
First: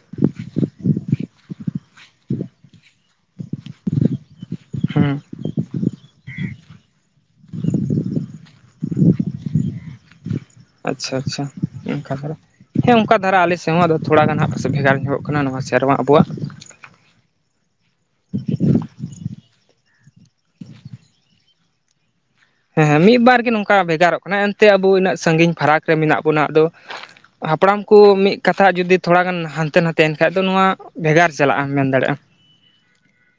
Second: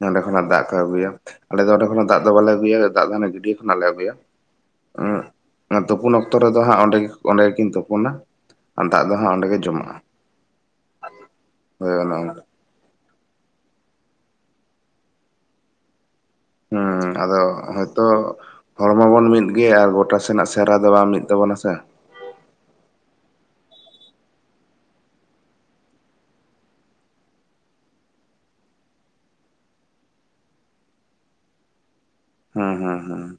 S1: ᱱᱚᱸᱰᱮ ᱠᱷᱚᱱᱟᱜ ᱫᱟᱜ ᱠᱚ ᱟᱹᱜᱩᱭᱟ ᱟᱞᱮ ᱫᱚ ᱚᱸᱰᱮ [unintelligible] ᱫᱟᱜ ᱫᱚ ᱵᱟᱞᱮ ᱟᱹᱜᱩᱭᱟ ᱫᱟᱜ ᱫᱚ ᱦᱟᱱᱮ ᱜᱟᱹᱰᱭᱟᱹ ᱠᱷᱚᱱᱟᱜ ᱞᱮ ᱟᱹᱜᱩᱭᱟ
S2: ᱦᱩᱸ
S1: ᱾ ᱛᱩᱯᱩᱱ ᱚᱠᱛᱚ ᱨᱮᱫᱚ ᱦᱟᱸᱜ ᱚᱸᱰᱮ ᱜᱮᱠᱤᱱ ᱛᱩᱯᱩᱱᱟ ᱫᱟᱜ ᱫᱚ ᱦᱟᱸᱜ ᱚᱸᱰᱮ ᱜᱮ ᱡᱚᱢᱟᱜᱼᱟ᱾
S2: ᱟᱪᱪᱷᱟ ᱟᱪᱪᱷᱟ
S1: ᱦᱳᱭ ᱚᱱᱮ ᱚᱱᱠᱟ
S2: [unintelligible] ᱦᱮᱸ ᱚᱝᱠᱟ ᱫᱷᱟᱨᱟ ᱟᱞᱮ ᱥᱮᱫ ᱦᱚᱸ ᱟᱫᱚ ᱛᱷᱚᱲᱟ ᱜᱟᱱ ᱦᱟᱸᱜ ᱵᱷᱮᱜᱟᱨ ᱵᱷᱮᱜᱟᱨ ᱧᱚᱜ ᱠᱟᱱᱟ ᱱᱚᱣᱟ ᱥᱮᱨᱣᱟ ᱟᱵᱚᱣᱟᱜ ᱾
S1: ᱦᱩᱸ ᱟᱫᱚ ᱦᱚᱭ ᱛᱚ ᱦᱚᱲ ᱢᱟ ᱵᱚᱱ ᱢᱤᱫ ᱜᱮᱭᱟ ᱟᱨ ᱜᱚᱴᱟ ᱥᱮᱱᱟᱜ ᱥᱮᱨᱣᱟ ᱫᱚ ᱵᱟᱝ ᱢᱤᱫ ᱛᱟᱵᱚᱱᱟ ᱥᱮ ᱾
S2: ᱦᱮᱸ ᱦᱮᱸ ᱢᱤᱫ ᱵᱟᱨ ᱜᱮ ᱱᱚᱝᱠᱟ ᱵᱷᱮᱜᱟ ᱨᱚᱜ ᱠᱟᱱᱟ ᱮᱱᱛᱮ ᱟᱵᱚ ᱩᱱᱟᱹᱜ ᱥᱟᱸᱜᱤᱧ ᱯᱷᱟᱨᱟᱠ ᱨᱮ ᱢᱮᱱᱟᱜ ᱵᱚᱱᱟ ᱟᱫᱚ ᱾ ᱦᱟᱯᱲᱟᱢ ᱠᱚ ᱢᱤᱫ ᱠᱟᱛᱷᱟ ᱡᱩᱫᱤ ᱛᱷᱚᱲᱟ ᱜᱟᱱ ᱦᱟᱱᱛᱮ ᱱᱟᱛᱮᱭ ᱮᱱᱠᱷᱟᱱ ᱫᱚ ᱱᱚᱣᱟ ᱵᱷᱮᱜᱟᱨ ᱪᱟᱞᱟᱜᱼᱟ ᱢᱮᱱ ᱫᱟᱲᱮᱭᱟᱜᱼᱟ ᱟᱢ ᱾
S1: ᱦᱩᱸ ᱦᱩᱸ ᱦᱩᱸ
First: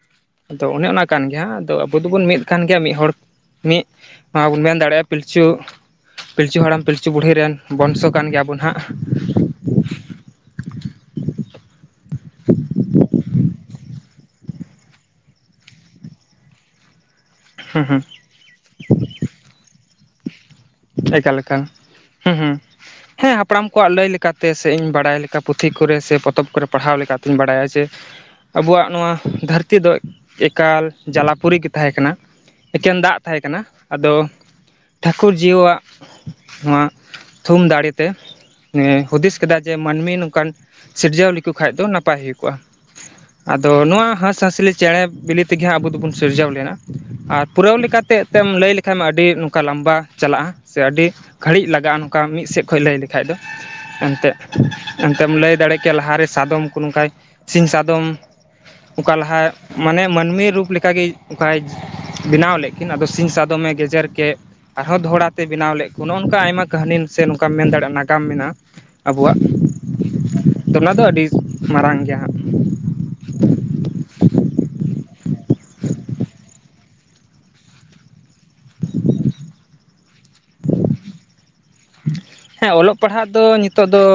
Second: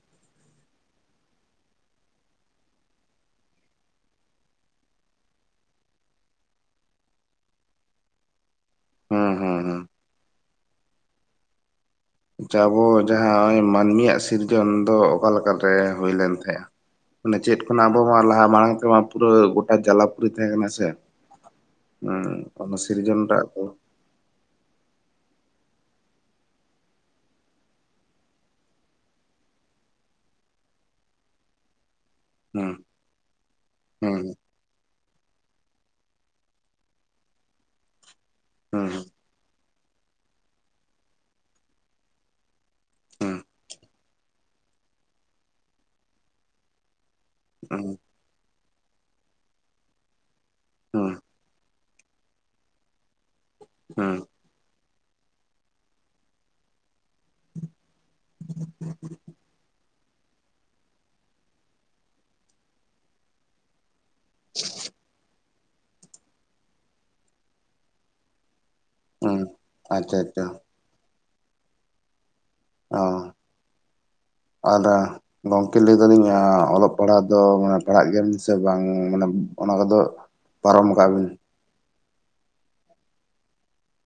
S2: ᱟᱫᱚ ᱚᱱᱮ ᱚᱱᱟ ᱠᱟᱱ ᱜᱮᱭᱟ ᱦᱟᱸᱜ ᱟᱫᱚ ᱟᱵᱚ ᱫᱚᱵᱚᱱ ᱢᱤᱫ ᱠᱟᱱ ᱜᱮᱭᱟ ᱢᱤᱫ ᱦᱚᱲ ᱢᱤᱫ ᱱᱚᱣᱟ ᱵᱚᱱ ᱢᱮᱱ ᱫᱟᱲᱮᱭᱟᱜᱼᱟ ᱯᱤᱞᱪᱩ ᱯᱤᱞᱪᱩ ᱦᱟᱲᱟᱢ ᱯᱤᱞᱪᱩ ᱵᱩᱲᱦᱤ ᱨᱮᱱ ᱵᱚᱱᱥᱚ ᱠᱟᱱ ᱜᱮᱭᱟ ᱵᱚᱱ ᱦᱟᱸᱜ ᱾
S1: ᱦᱩᱸ ᱦᱩᱸ ᱦᱩᱸ ᱟᱪᱪᱷᱟ ᱟᱵᱚ ᱡᱟᱸᱦᱟ ᱢᱟᱹᱱᱢᱤ ᱭᱟᱜ ᱥᱤᱨᱡᱚᱱ ᱫᱚ ᱚᱠᱟ ᱞᱮᱠᱟ ᱛᱮ ᱦᱩᱭ ᱞᱮᱱ ᱛᱟᱦᱮᱜᱼᱟ? ᱢᱟᱱᱮ ᱪᱮᱫ
S2: ᱦᱩᱸ
S1: ᱠᱷᱚᱱᱟᱜ ᱟᱵᱚ
S2: ᱦᱩᱸ
S1: ᱢᱟ ᱞᱟᱦᱟ ᱢᱟᱲᱟᱝ ᱛᱮᱢᱟ ᱯᱩᱨᱟᱹ ᱜᱚᱴᱟ ᱡᱟᱞᱟ ᱯᱩᱨᱤ ᱛᱟᱦᱮᱸ ᱠᱟᱱᱟ? ᱥᱮ
S2: ᱮᱠᱟᱞ ᱮᱠᱟᱞ
S1: ᱦᱩᱸ
S2: ᱦᱮᱸ ᱦᱮᱸ
S1: ᱚᱱᱟ ᱥᱤᱨᱡᱚᱱ
S2: ᱦᱮᱸ
S1: ᱴᱟᱜ ᱫᱚ
S2: ᱦᱟᱯᱲᱟᱢ ᱠᱣᱟᱜ ᱞᱟᱹᱭᱼᱼ ᱠᱟᱛᱮ ᱥᱮ ᱤᱧ ᱵᱟᱲᱟᱭ ᱞᱮᱠᱟ ᱯᱩᱛᱷᱤ ᱠᱚᱨᱮ ᱥᱮ ᱯᱚᱛᱚᱵ ᱠᱚᱨᱮ ᱯᱟᱲᱦᱟᱣ ᱞᱮᱠᱟ ᱞᱮᱠᱟᱛᱮᱧ ᱵᱟᱲᱟᱭᱟ ᱡᱮ ᱟᱵᱚᱣᱟᱜ ᱱᱚᱣᱟ ᱫᱷᱟᱹᱨᱛᱤ ᱫᱚ ᱮᱠᱟᱞ ᱡᱟᱞᱟᱯᱩᱨᱤ ᱜᱮ ᱛᱟᱦᱮᱸ ᱠᱟᱱᱟ
S1: ᱦᱩᱸ
S2: ᱾ ᱮᱠᱮᱱ ᱫᱟᱜ ᱛᱟᱦᱮᱸ ᱠᱟᱱᱟ ᱟᱫᱚ
S1: ᱦᱩᱸ
S2: ᱴᱷᱟᱠᱩᱨ ᱡᱤᱭᱟᱹᱣᱟᱜ ᱱᱚᱣᱟ ᱛᱷᱩᱢ ᱫᱟᱲᱮ ᱛᱮ
S1: ᱦᱩᱸ
S2: ᱱᱮ ᱦᱩᱫᱤᱥ ᱠᱮᱫᱟ ᱡᱮ ᱢᱟᱹᱱᱢᱤ ᱱᱚᱝᱠᱟᱱ ᱥᱤᱨᱡᱟᱹᱣ ᱞᱮᱠᱚ ᱠᱷᱟᱱ ᱫᱚ ᱱᱟᱯᱟᱭ ᱦᱩᱭ ᱠᱚᱜᱼᱟ᱾
S1: ᱦᱩᱸ
S2: ᱟᱫᱚ ᱱᱚᱣᱟ ᱦᱟᱸᱥᱼᱦᱟᱸᱥᱞᱤ ᱪᱮᱬᱮ ᱵᱤᱞᱤ ᱛᱮᱜᱮᱟᱸ ᱟᱵᱚ ᱫᱚᱵᱚᱱ ᱥᱤᱨᱡᱟᱹᱣ ᱞᱮᱱᱟ ᱟᱨ ᱯᱩᱨᱟᱹᱣ
S1: ᱦᱩᱸ
S2: ᱞᱮᱠᱟᱛᱮ ᱾ ᱛᱮᱢ ᱞᱟᱹᱭ ᱞᱮᱠᱷᱟᱱ ᱢᱟ ᱟᱹᱰᱤ ᱱᱚᱝᱠᱟ ᱞᱟᱢᱵᱟ ᱪᱟᱞᱟᱜᱼᱟ ᱥᱮ ᱟᱹᱰᱤ
S1: ᱦᱩᱸ
S2: ᱜᱷᱟᱹᱲᱤᱡ ᱞᱟᱜᱟᱜᱼᱟ ᱱᱚᱝᱠᱟ ᱢᱤᱫ ᱥᱮᱫ ᱠᱷᱚᱡ ᱞᱟᱹᱭ ᱞᱮᱠᱷᱟ ᱫᱚ
S1: ᱦᱩᱸ
S2: ᱮᱱᱛᱮ ᱮᱱᱛᱮᱢ ᱞᱟᱹᱭ ᱫᱟᱲᱮᱭᱟᱜ ᱠᱮᱭᱟ ᱞᱟᱦᱟᱨᱮ ᱥᱟᱫᱚᱢ ᱠᱚ ᱱᱚᱝᱠᱟ ᱥᱤᱧ ᱥᱟᱫᱚᱢ ᱾ ᱚᱠᱟ ᱞᱟᱦᱟ ᱢᱟᱱᱮ ᱢᱟᱹᱱᱢᱤ ᱨᱩᱯ ᱞᱮᱠᱟᱜᱮ ᱚᱱᱠᱟᱭ ᱾ ᱵᱮᱱᱟᱣ ᱞᱮᱫ ᱠᱤᱱ ᱟᱫᱚ ᱥᱤᱧ ᱥᱟᱫᱚᱢᱮ ᱜᱮᱡᱮᱨ ᱠᱮᱫ ᱾ ᱟᱨᱦᱚᱸ ᱫᱚᱦᱲᱟ ᱛᱮ ᱵᱮᱱᱟᱣ ᱞᱮᱫ ᱠᱚ ᱱᱚᱜᱼᱚ ᱱᱚᱝᱠᱟ ᱟᱭᱢᱟ ᱠᱟᱹᱦᱱᱤ ᱥᱮ ᱱᱚᱝᱠᱟᱢ ᱢᱮᱱ ᱫᱟᱲᱮᱭᱟᱜᱼᱟ ᱱᱟᱜᱟᱢ ᱢᱮᱱᱟᱜᱼᱟ ᱾ ᱟᱵᱚᱣᱟᱜ
S1: ᱦᱩᱸ ᱟᱪᱪᱷᱟ, ᱟᱪᱪᱷᱟ ᱾
S2: ᱟᱫᱚ ᱚᱱᱟᱫᱚ ᱟᱹᱰᱤ ᱢᱟᱨᱟᱝ ᱜᱮᱭ ᱦᱟᱸᱜ ᱾
S1: ᱚ ᱾ ᱟᱫᱚ ᱜᱚᱢᱠᱮ ᱞᱟᱹᱭ ᱫᱟᱞᱤᱧ ᱚᱞᱚᱜ ᱯᱟᱲᱦᱟᱜ ᱫᱚ ᱯᱟᱲᱦᱟᱜ ᱜᱮᱭᱟᱵᱤᱱ ᱥᱮ ᱵᱟᱝ? ᱢᱟᱱᱮ ᱚᱱᱟ ᱠᱚᱫᱚ ᱯᱟᱨᱚᱢ ᱟᱠᱟᱜ ᱵᱤᱱ ᱾
S2: ᱦᱮᱸ ᱚᱞᱚᱜ ᱯᱟᱲᱦᱟᱜ ᱫᱚ ᱱᱤᱛᱳᱜ ᱫᱚ